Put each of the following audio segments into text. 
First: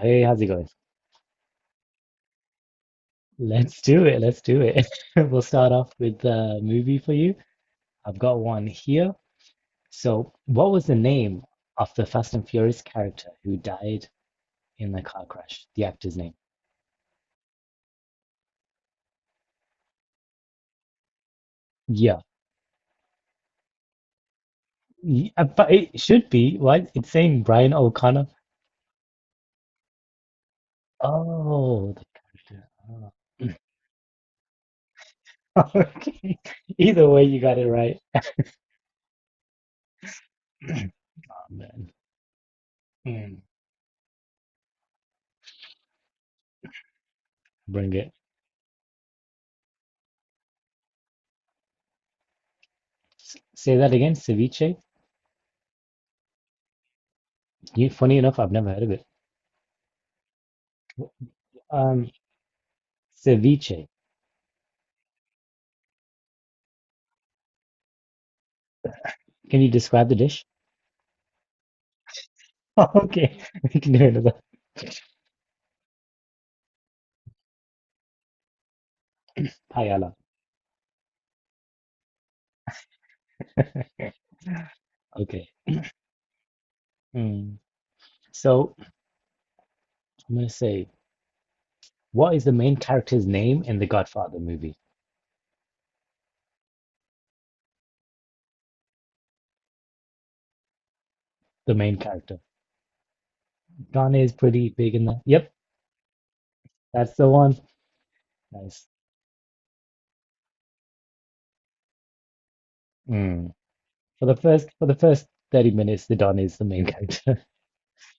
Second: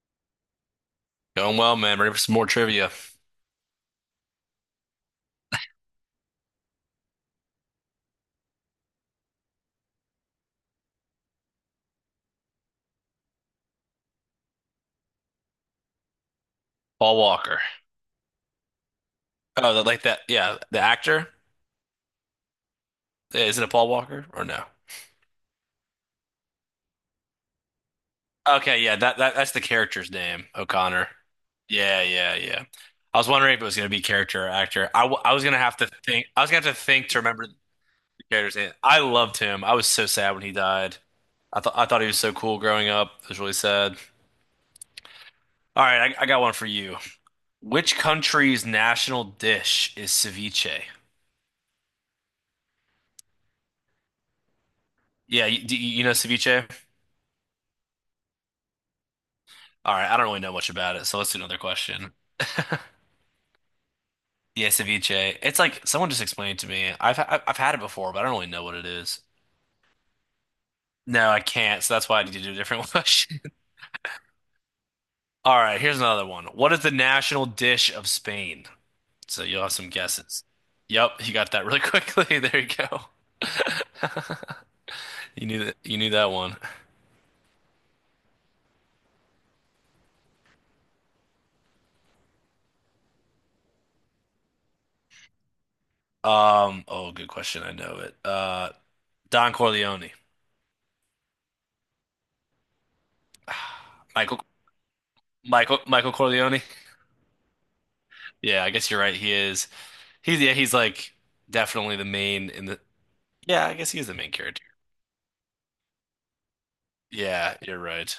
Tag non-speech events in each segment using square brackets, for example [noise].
Hey, how's it going? Going well, man. Ready for some more trivia. Let's do it. Let's do it. [laughs] We'll start off with the movie for you. I've got one here. So, what was the name of the Fast and Furious character who died in the car crash? The actor's name. Paul Walker. Like that. Yeah, the actor. Yeah. Yeah, is it a Paul Walker or no? But it should be. What? It's saying Brian O'Connor. Okay, yeah, that's the character's name, O'Connor. Oh, Yeah, the yeah, yeah. character. Oh. I was wondering if it was gonna be character or actor. I was gonna [laughs] have to think. Okay. I was gonna have to Either think to way, you remember the got it right. character's name. I loved him. I was so sad when he died. Oh, I thought I man. thought he was so cool growing up. It Hmm. was really sad. All right, I got one for you. Bring Which it. country's national dish is ceviche? Say that again, ceviche. Do you know ceviche? You, funny enough, I've never heard of it. All right, I don't really know much about it, so let's do another Um, question. Ceviche. Yeah, ceviche. It's like someone just explained it to me. I've had it before, but I don't really know what it is. Can you describe the dish? [laughs] No, I can't, so that's why I need to do a different [laughs] Okay, question. [laughs] we can do another All right, here's another one. What is the national dish of Spain? So you'll have some paella. guesses. Yep, you got that really [laughs] quickly. There you go. [laughs] You Okay. knew that you knew that one. Mm. So I'm gonna say, what is the main character's name in the Godfather movie? Oh, good question. I know it. Don Corleone. The main character. [sighs] Don is Michael pretty big in the. Yep, Michael Corleone. [laughs] that's the one. Yeah, I Nice. guess you're right. He is. He's yeah, he's like definitely the main in the Mm. yeah, I guess he's the For main the character. first for the first 30 minutes, the Don is the main character. Yeah, you're right.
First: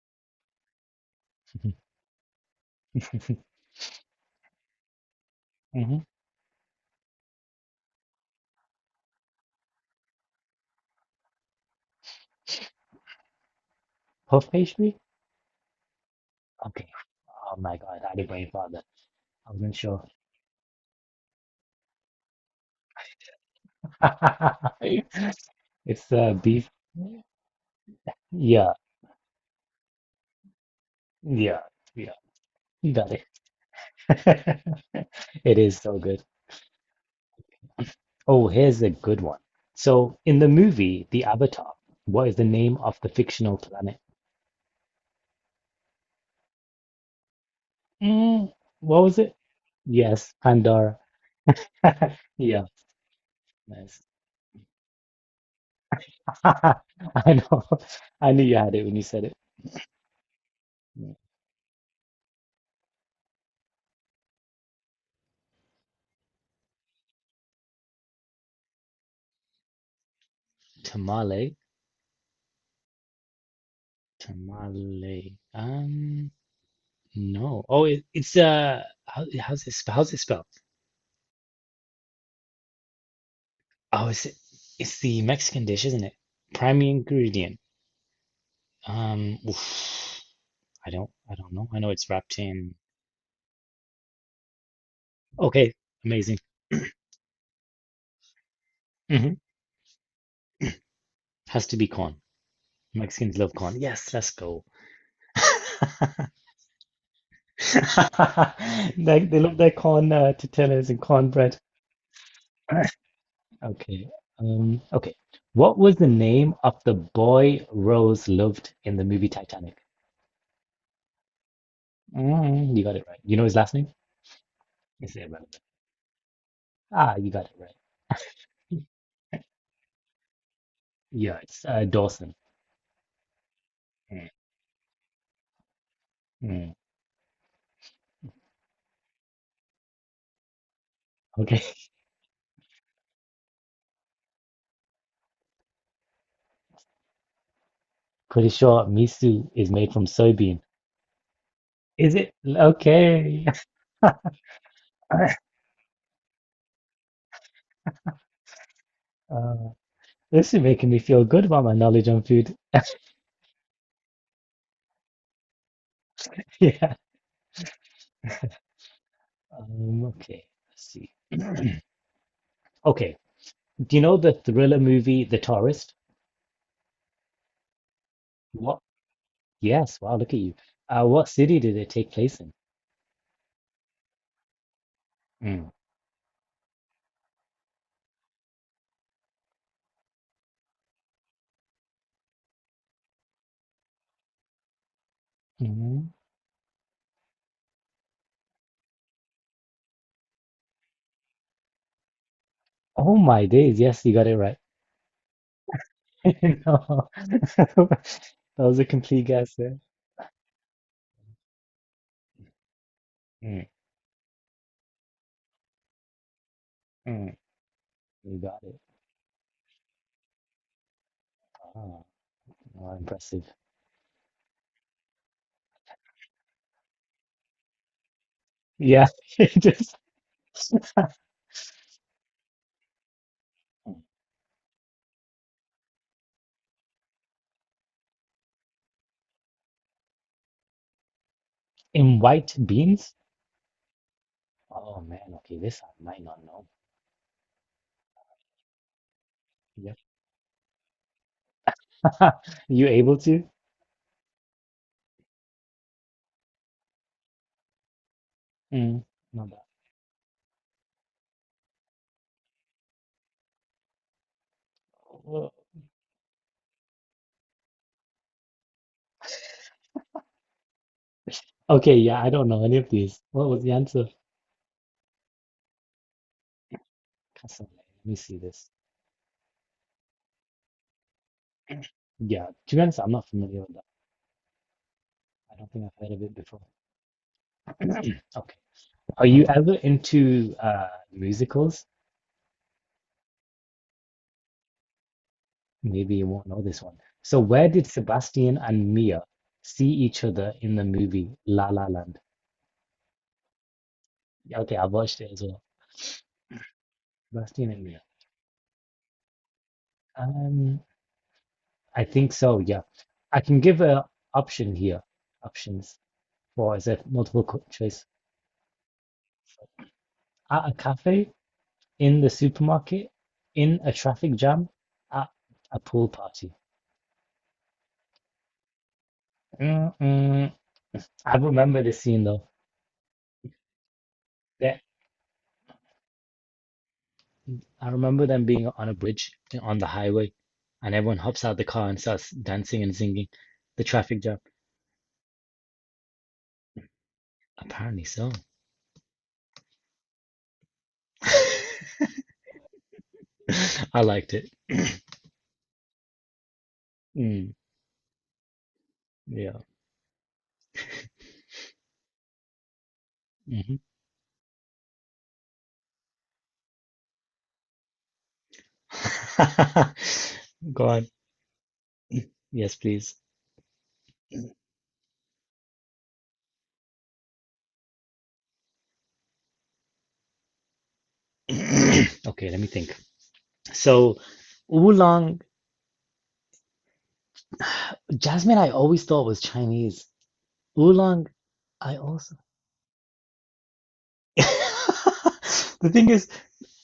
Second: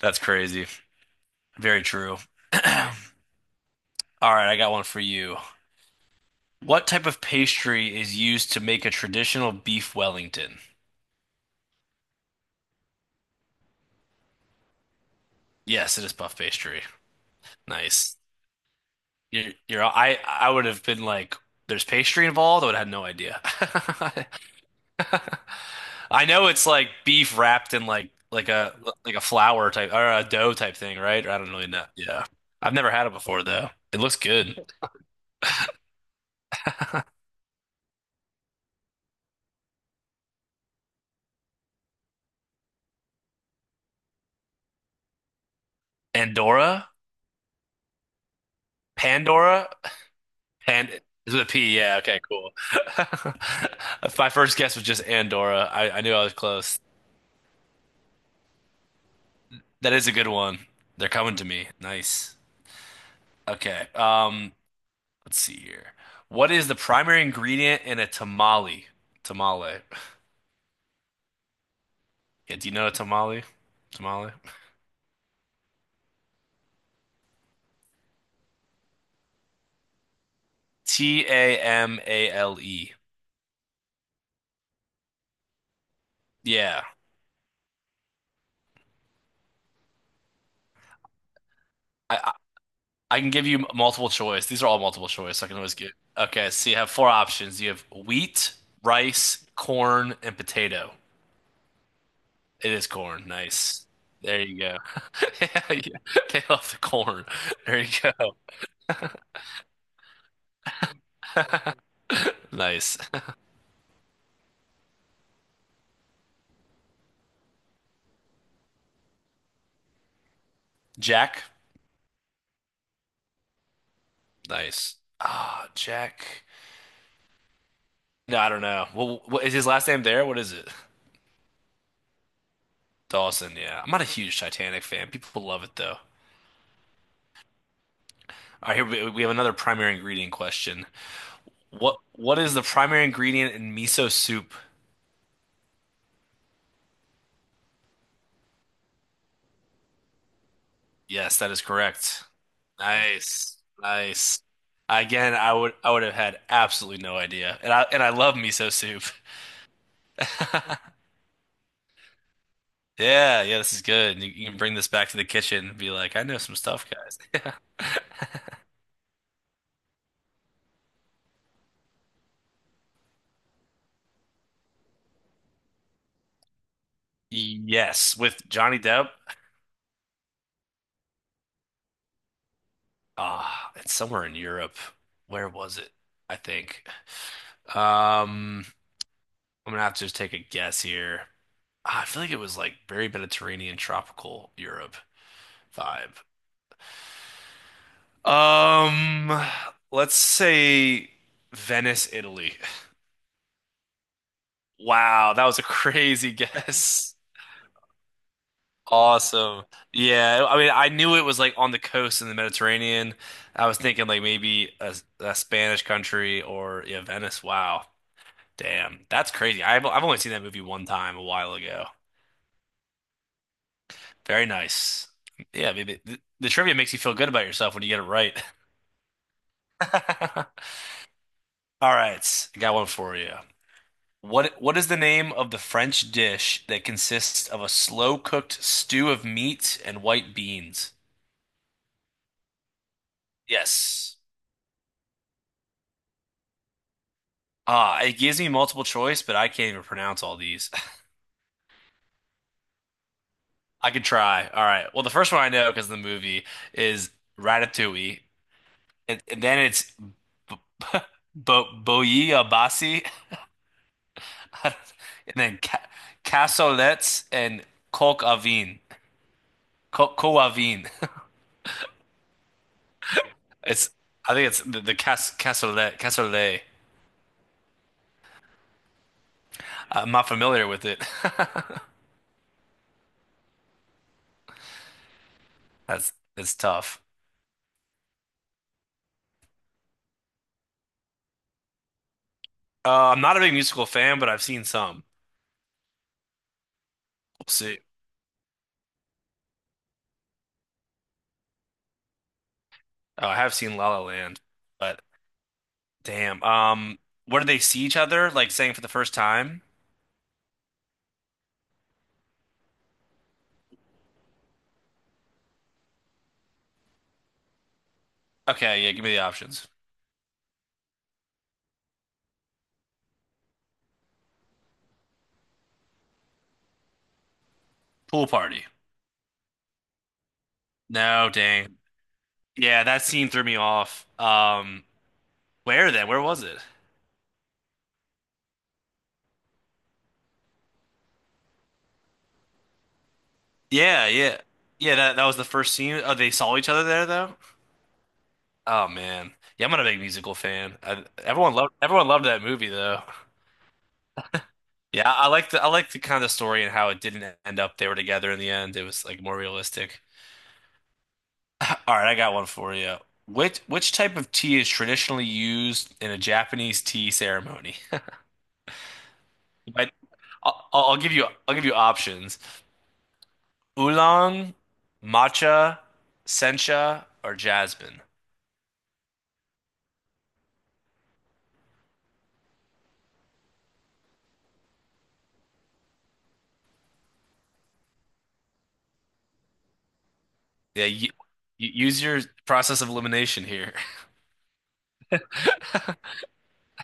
That's crazy. Very true. [laughs] All right, I got one for you. hmm What type of pastry is used to make a traditional beef Wellington? Puff pastry? Yes, it is puff pastry. Okay. Oh my God, I Nice. had a brain father. I You're, wasn't you're sure. I would have been like, there's pastry involved. I would have had no idea. [laughs] [laughs] [laughs] It's I know it's beef. like beef wrapped in like Yeah, a like a flour type or a dough type thing, right? Or I don't yeah, really know. yeah. Yeah. I've never You had got it it. before though. It looks good. [laughs] It is so good. Oh, here's a good one. So, in the movie, The Avatar, what is the name of the fictional planet? Andorra? Mm, what was it? Pandora? Yes, Pan Pandora. is with a P. Yeah, [laughs] okay, cool. Yeah, nice. [laughs] My first guess was just Andorra. I knew I was close. [laughs] I know. I knew you had it when you said it. That is a good one. They're Yeah. coming to me. Nice. Okay. Let's see here. What is the primary ingredient in a tamale? Tamale. Tamale, Yeah, do you know a tamale? Tamale? tamale. No. Oh, it, it's how, how's it sp- how's it spelled? T A M A L E. Oh, it's the Mexican dish, isn't it? Yeah. Primary ingredient. Oof. I don't know. I know it's I, I wrapped in. I can give you multiple choice. These are all multiple choice, so I can Okay, always get. amazing. Okay, so you have four options. You have wheat, Hmm rice, corn, and potato. Has to be corn. It is corn. Mexicans love corn. Nice. Yes, let's There you go. go. [laughs] Yeah, yeah. [laughs] They love the corn. There you go. They love their corn tortillas and cornbread. Nice. [laughs] Okay. Um, okay. What was the name of the boy Rose loved in the movie Titanic? [laughs] Jack? Mm, you got it right. You know his last name? Nice. It's irrelevant. Ah, Jack. Ah, you got it right. No, I don't know. Well, what is his last name there? What is it? Yeah, it's Dawson. Dawson, yeah. I'm not a Mm, huge Titanic fan. People love it though. mm. All right, here we have another primary ingredient question. Okay. What is the primary ingredient in miso soup? [laughs] Pretty sure miso is made from soybean. Yes, that is Is correct. it okay? Nice. [laughs] Nice. Again, I would have had absolutely no idea. And I love miso soup. Uh, this is making [laughs] me feel good about my knowledge on food. Yeah, yeah, this is good. You can bring this back to the kitchen and be like, I know some [laughs] stuff, Yeah. guys. Um, okay. Let's see. Okay. Do you know the thriller movie The Tourist? Yes, with Johnny What? Depp. Yes. Wow. Look at you. What city did it take place in? Ah, it's somewhere in Europe. Where Mm. was it? I think. Um, I'm gonna have to just take a guess here. Ah, I feel like it was like very Mediterranean, tropical Europe. Mhm. Five. Um, let's say Venice, Italy. Oh my days. Yes, you got it right. Wow, that was a [laughs] crazy [laughs] No. guess. [laughs] That was a complete guess Awesome. there. Yeah, I mean, I knew it was like on the coast in the Mediterranean. Mm, I was thinking like maybe a Spanish country or yeah, mm. Venice. Wow. You got it. Damn. That's crazy. I've only seen that movie one time a while ago. Ah, wow, impressive. Very nice. Yeah, maybe the trivia makes you feel good about yourself when you get it right. Yeah. [laughs] It Just [laughs] [laughs] All right, I got one for you. What is the name of the French dish that consists of a slow cooked stew of meat and white beans? in white beans? Yes. Oh man, okay, this I might not know. Ah, it gives me multiple choice, but I can't even Yeah. pronounce all these. [laughs] You able to? [laughs] I could try. All right. Well, the first one I know because of the movie is Ratatouille, Mm, and not then bad. it's Bo Boyaabassi, [laughs] and Well, then ca cassolettes and coq au vin. Co Coq au vin. [laughs] okay, yeah, I don't know any of these. What was the It's answer? I think it's the cassolette cassolet. Cassoulet. Let me see this. I'm not familiar with it. [laughs] Yeah, to be honest, I'm not familiar with that. I don't think I've That's heard of it it's before. tough. Okay. Are you ever into musicals? I'm not a big musical fan, but I've seen some. Maybe you won't know this one. So We'll where see. did Sebastian and Mia see each other in the movie La La Land? I have seen La La Land, Yeah, okay, I've but watched it as well. damn. Where do they Sebastian see and each Mia. other? Like saying for the first time? Um, I think so, yeah. I can give option here, options for as a multiple co- choice. Okay, yeah, give me the options. At a cafe, in the supermarket, in a traffic jam, at a pool party. Pool party. Mm-mm. No, I dang. remember this scene though. Yeah, that scene threw me off. That Where then? Where was it? I remember them being on a bridge on the highway, and everyone hops out the car and starts dancing and singing. The Yeah, traffic jam. yeah. Yeah, that that was the first scene. Oh, they saw each other there though? Apparently so. Oh man. Yeah, I'm not a big musical fan. I, [laughs] everyone loved that movie though. I liked it. Yeah, I like the kind of story and how it didn't Mm, end up they were together in the end. It was like more yeah. realistic. [laughs] All right, I got one for you. Which hmm which type of tea is traditionally used in a Japanese tea ceremony? [laughs] But [laughs] Go on. I'll give you options: Yes, please. oolong, matcha, sencha, or jasmine. [clears throat] Okay, let me think. So, oolong, jasmine, I always thought was Chinese. Yeah, you, Oolong, you I use your also. process of elimination here. [laughs] [laughs] The thing is,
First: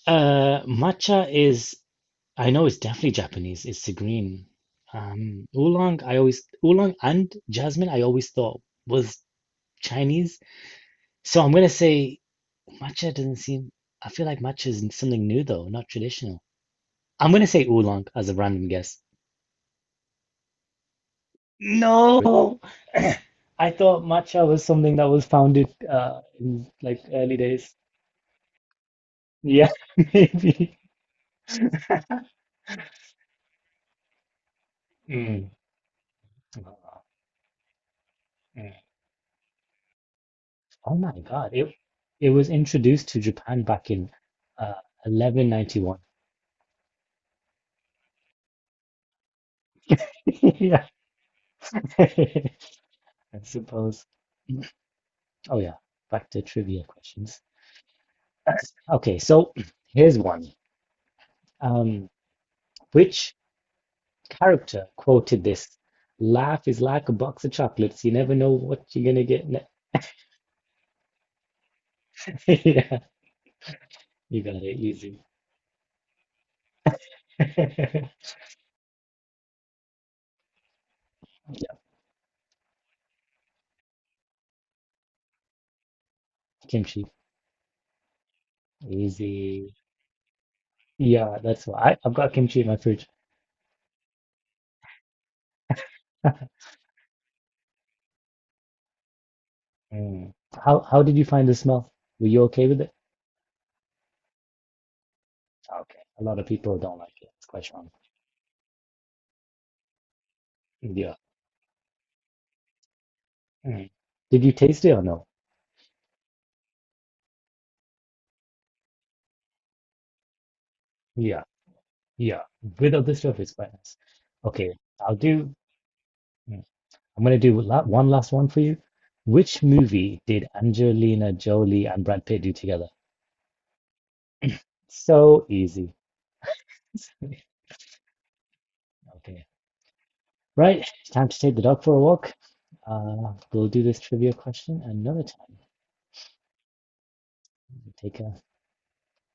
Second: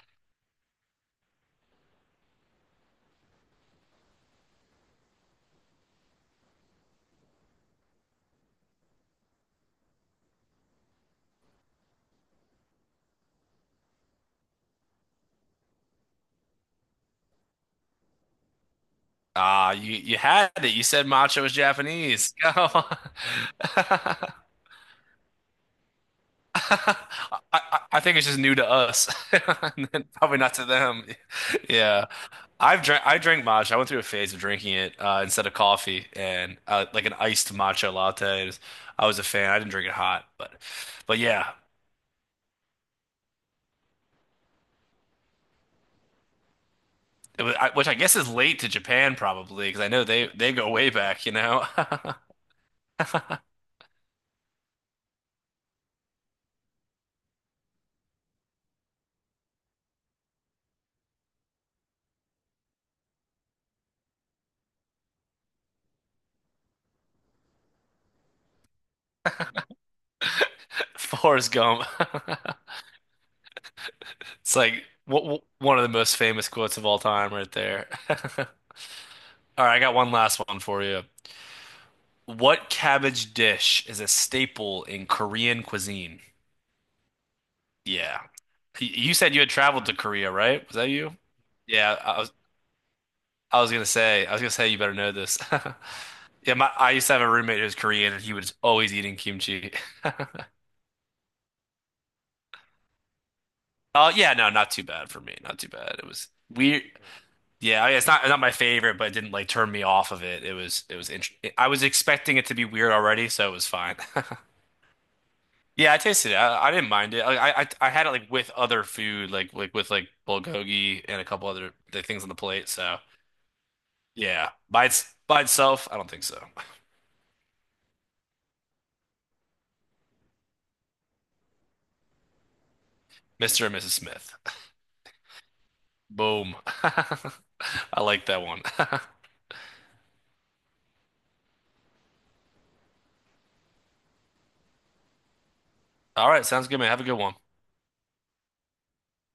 matcha is, I know it's definitely Japanese. It's the green. Oolong and jasmine, I always thought was Chinese. So I'm gonna say matcha doesn't seem, I feel like matcha is something new though, not traditional. I'm gonna say oolong as a random guess. Ah, you had it. You said matcha was Japanese. [laughs] No, Go. [clears throat] I thought matcha [laughs] was something that was founded [laughs] in I, like early days. I think it's just new to us, [laughs] Yeah, and then [laughs] probably not to maybe. them. Yeah, I drank matcha. I went through a phase of drinking it instead Mm. of coffee and like an iced matcha latte. It was- Mm. I was a fan. I didn't drink it hot, Oh but my yeah, God, it was introduced to Japan back in uh, 1191. it was, which I guess is late to Japan probably because I know they [laughs] go Yeah, way back, you know. [laughs] I [laughs] suppose. Oh yeah, back to trivia questions. Okay, so [clears throat] here's one. Um, which character quoted this? Life is like a box of chocolates. You never know what you're gonna get. Forrest Gump. [laughs] [laughs] Yeah, you got It's it like easy. w w one of the most famous quotes of all time, right there. [laughs] [laughs] All right, I got one last one for you. Yeah, What cabbage dish is a staple in Korean cuisine? kimchi. Yeah. Y- You said you had Easy. traveled to Korea, right? Was that you? Yeah, that's why Yeah, I've got kimchi in my fridge. I was gonna say you better know this. [laughs] [laughs] Yeah, my I used to have a roommate who was Korean and he was always eating kimchi. [laughs] Mm. How did you find the smell? Were you okay with it? Oh yeah, no, not too bad for me. Not too bad. Okay. It A was lot of people weird. don't like it. It's quite Yeah, strong. I mean, it's not my favorite, but it didn't like turn me off of it. It was Yeah. interesting. I was expecting it to be weird already, so it was Mm. fine. [laughs] Did you taste it or no? Yeah, I tasted it. I didn't mind it. Like, I had it like with other food, with like bulgogi and a Yeah. couple other th- things on the Yeah. plate. So Without the stuff, it's quite nice. yeah, Okay. by its I'll by do. itself, I don't think so. Mm, I'm gonna do la one last one for you. Which movie did Angelina Jolie and Brad Pitt do together? Mr. and Mrs. Smith. So easy. Boom. [laughs] [laughs] I like that one. [laughs] Okay. Right, it's time to take the dog for a walk. We'll do this trivia question another time. All right, sounds good, man. Have a good one. Take care.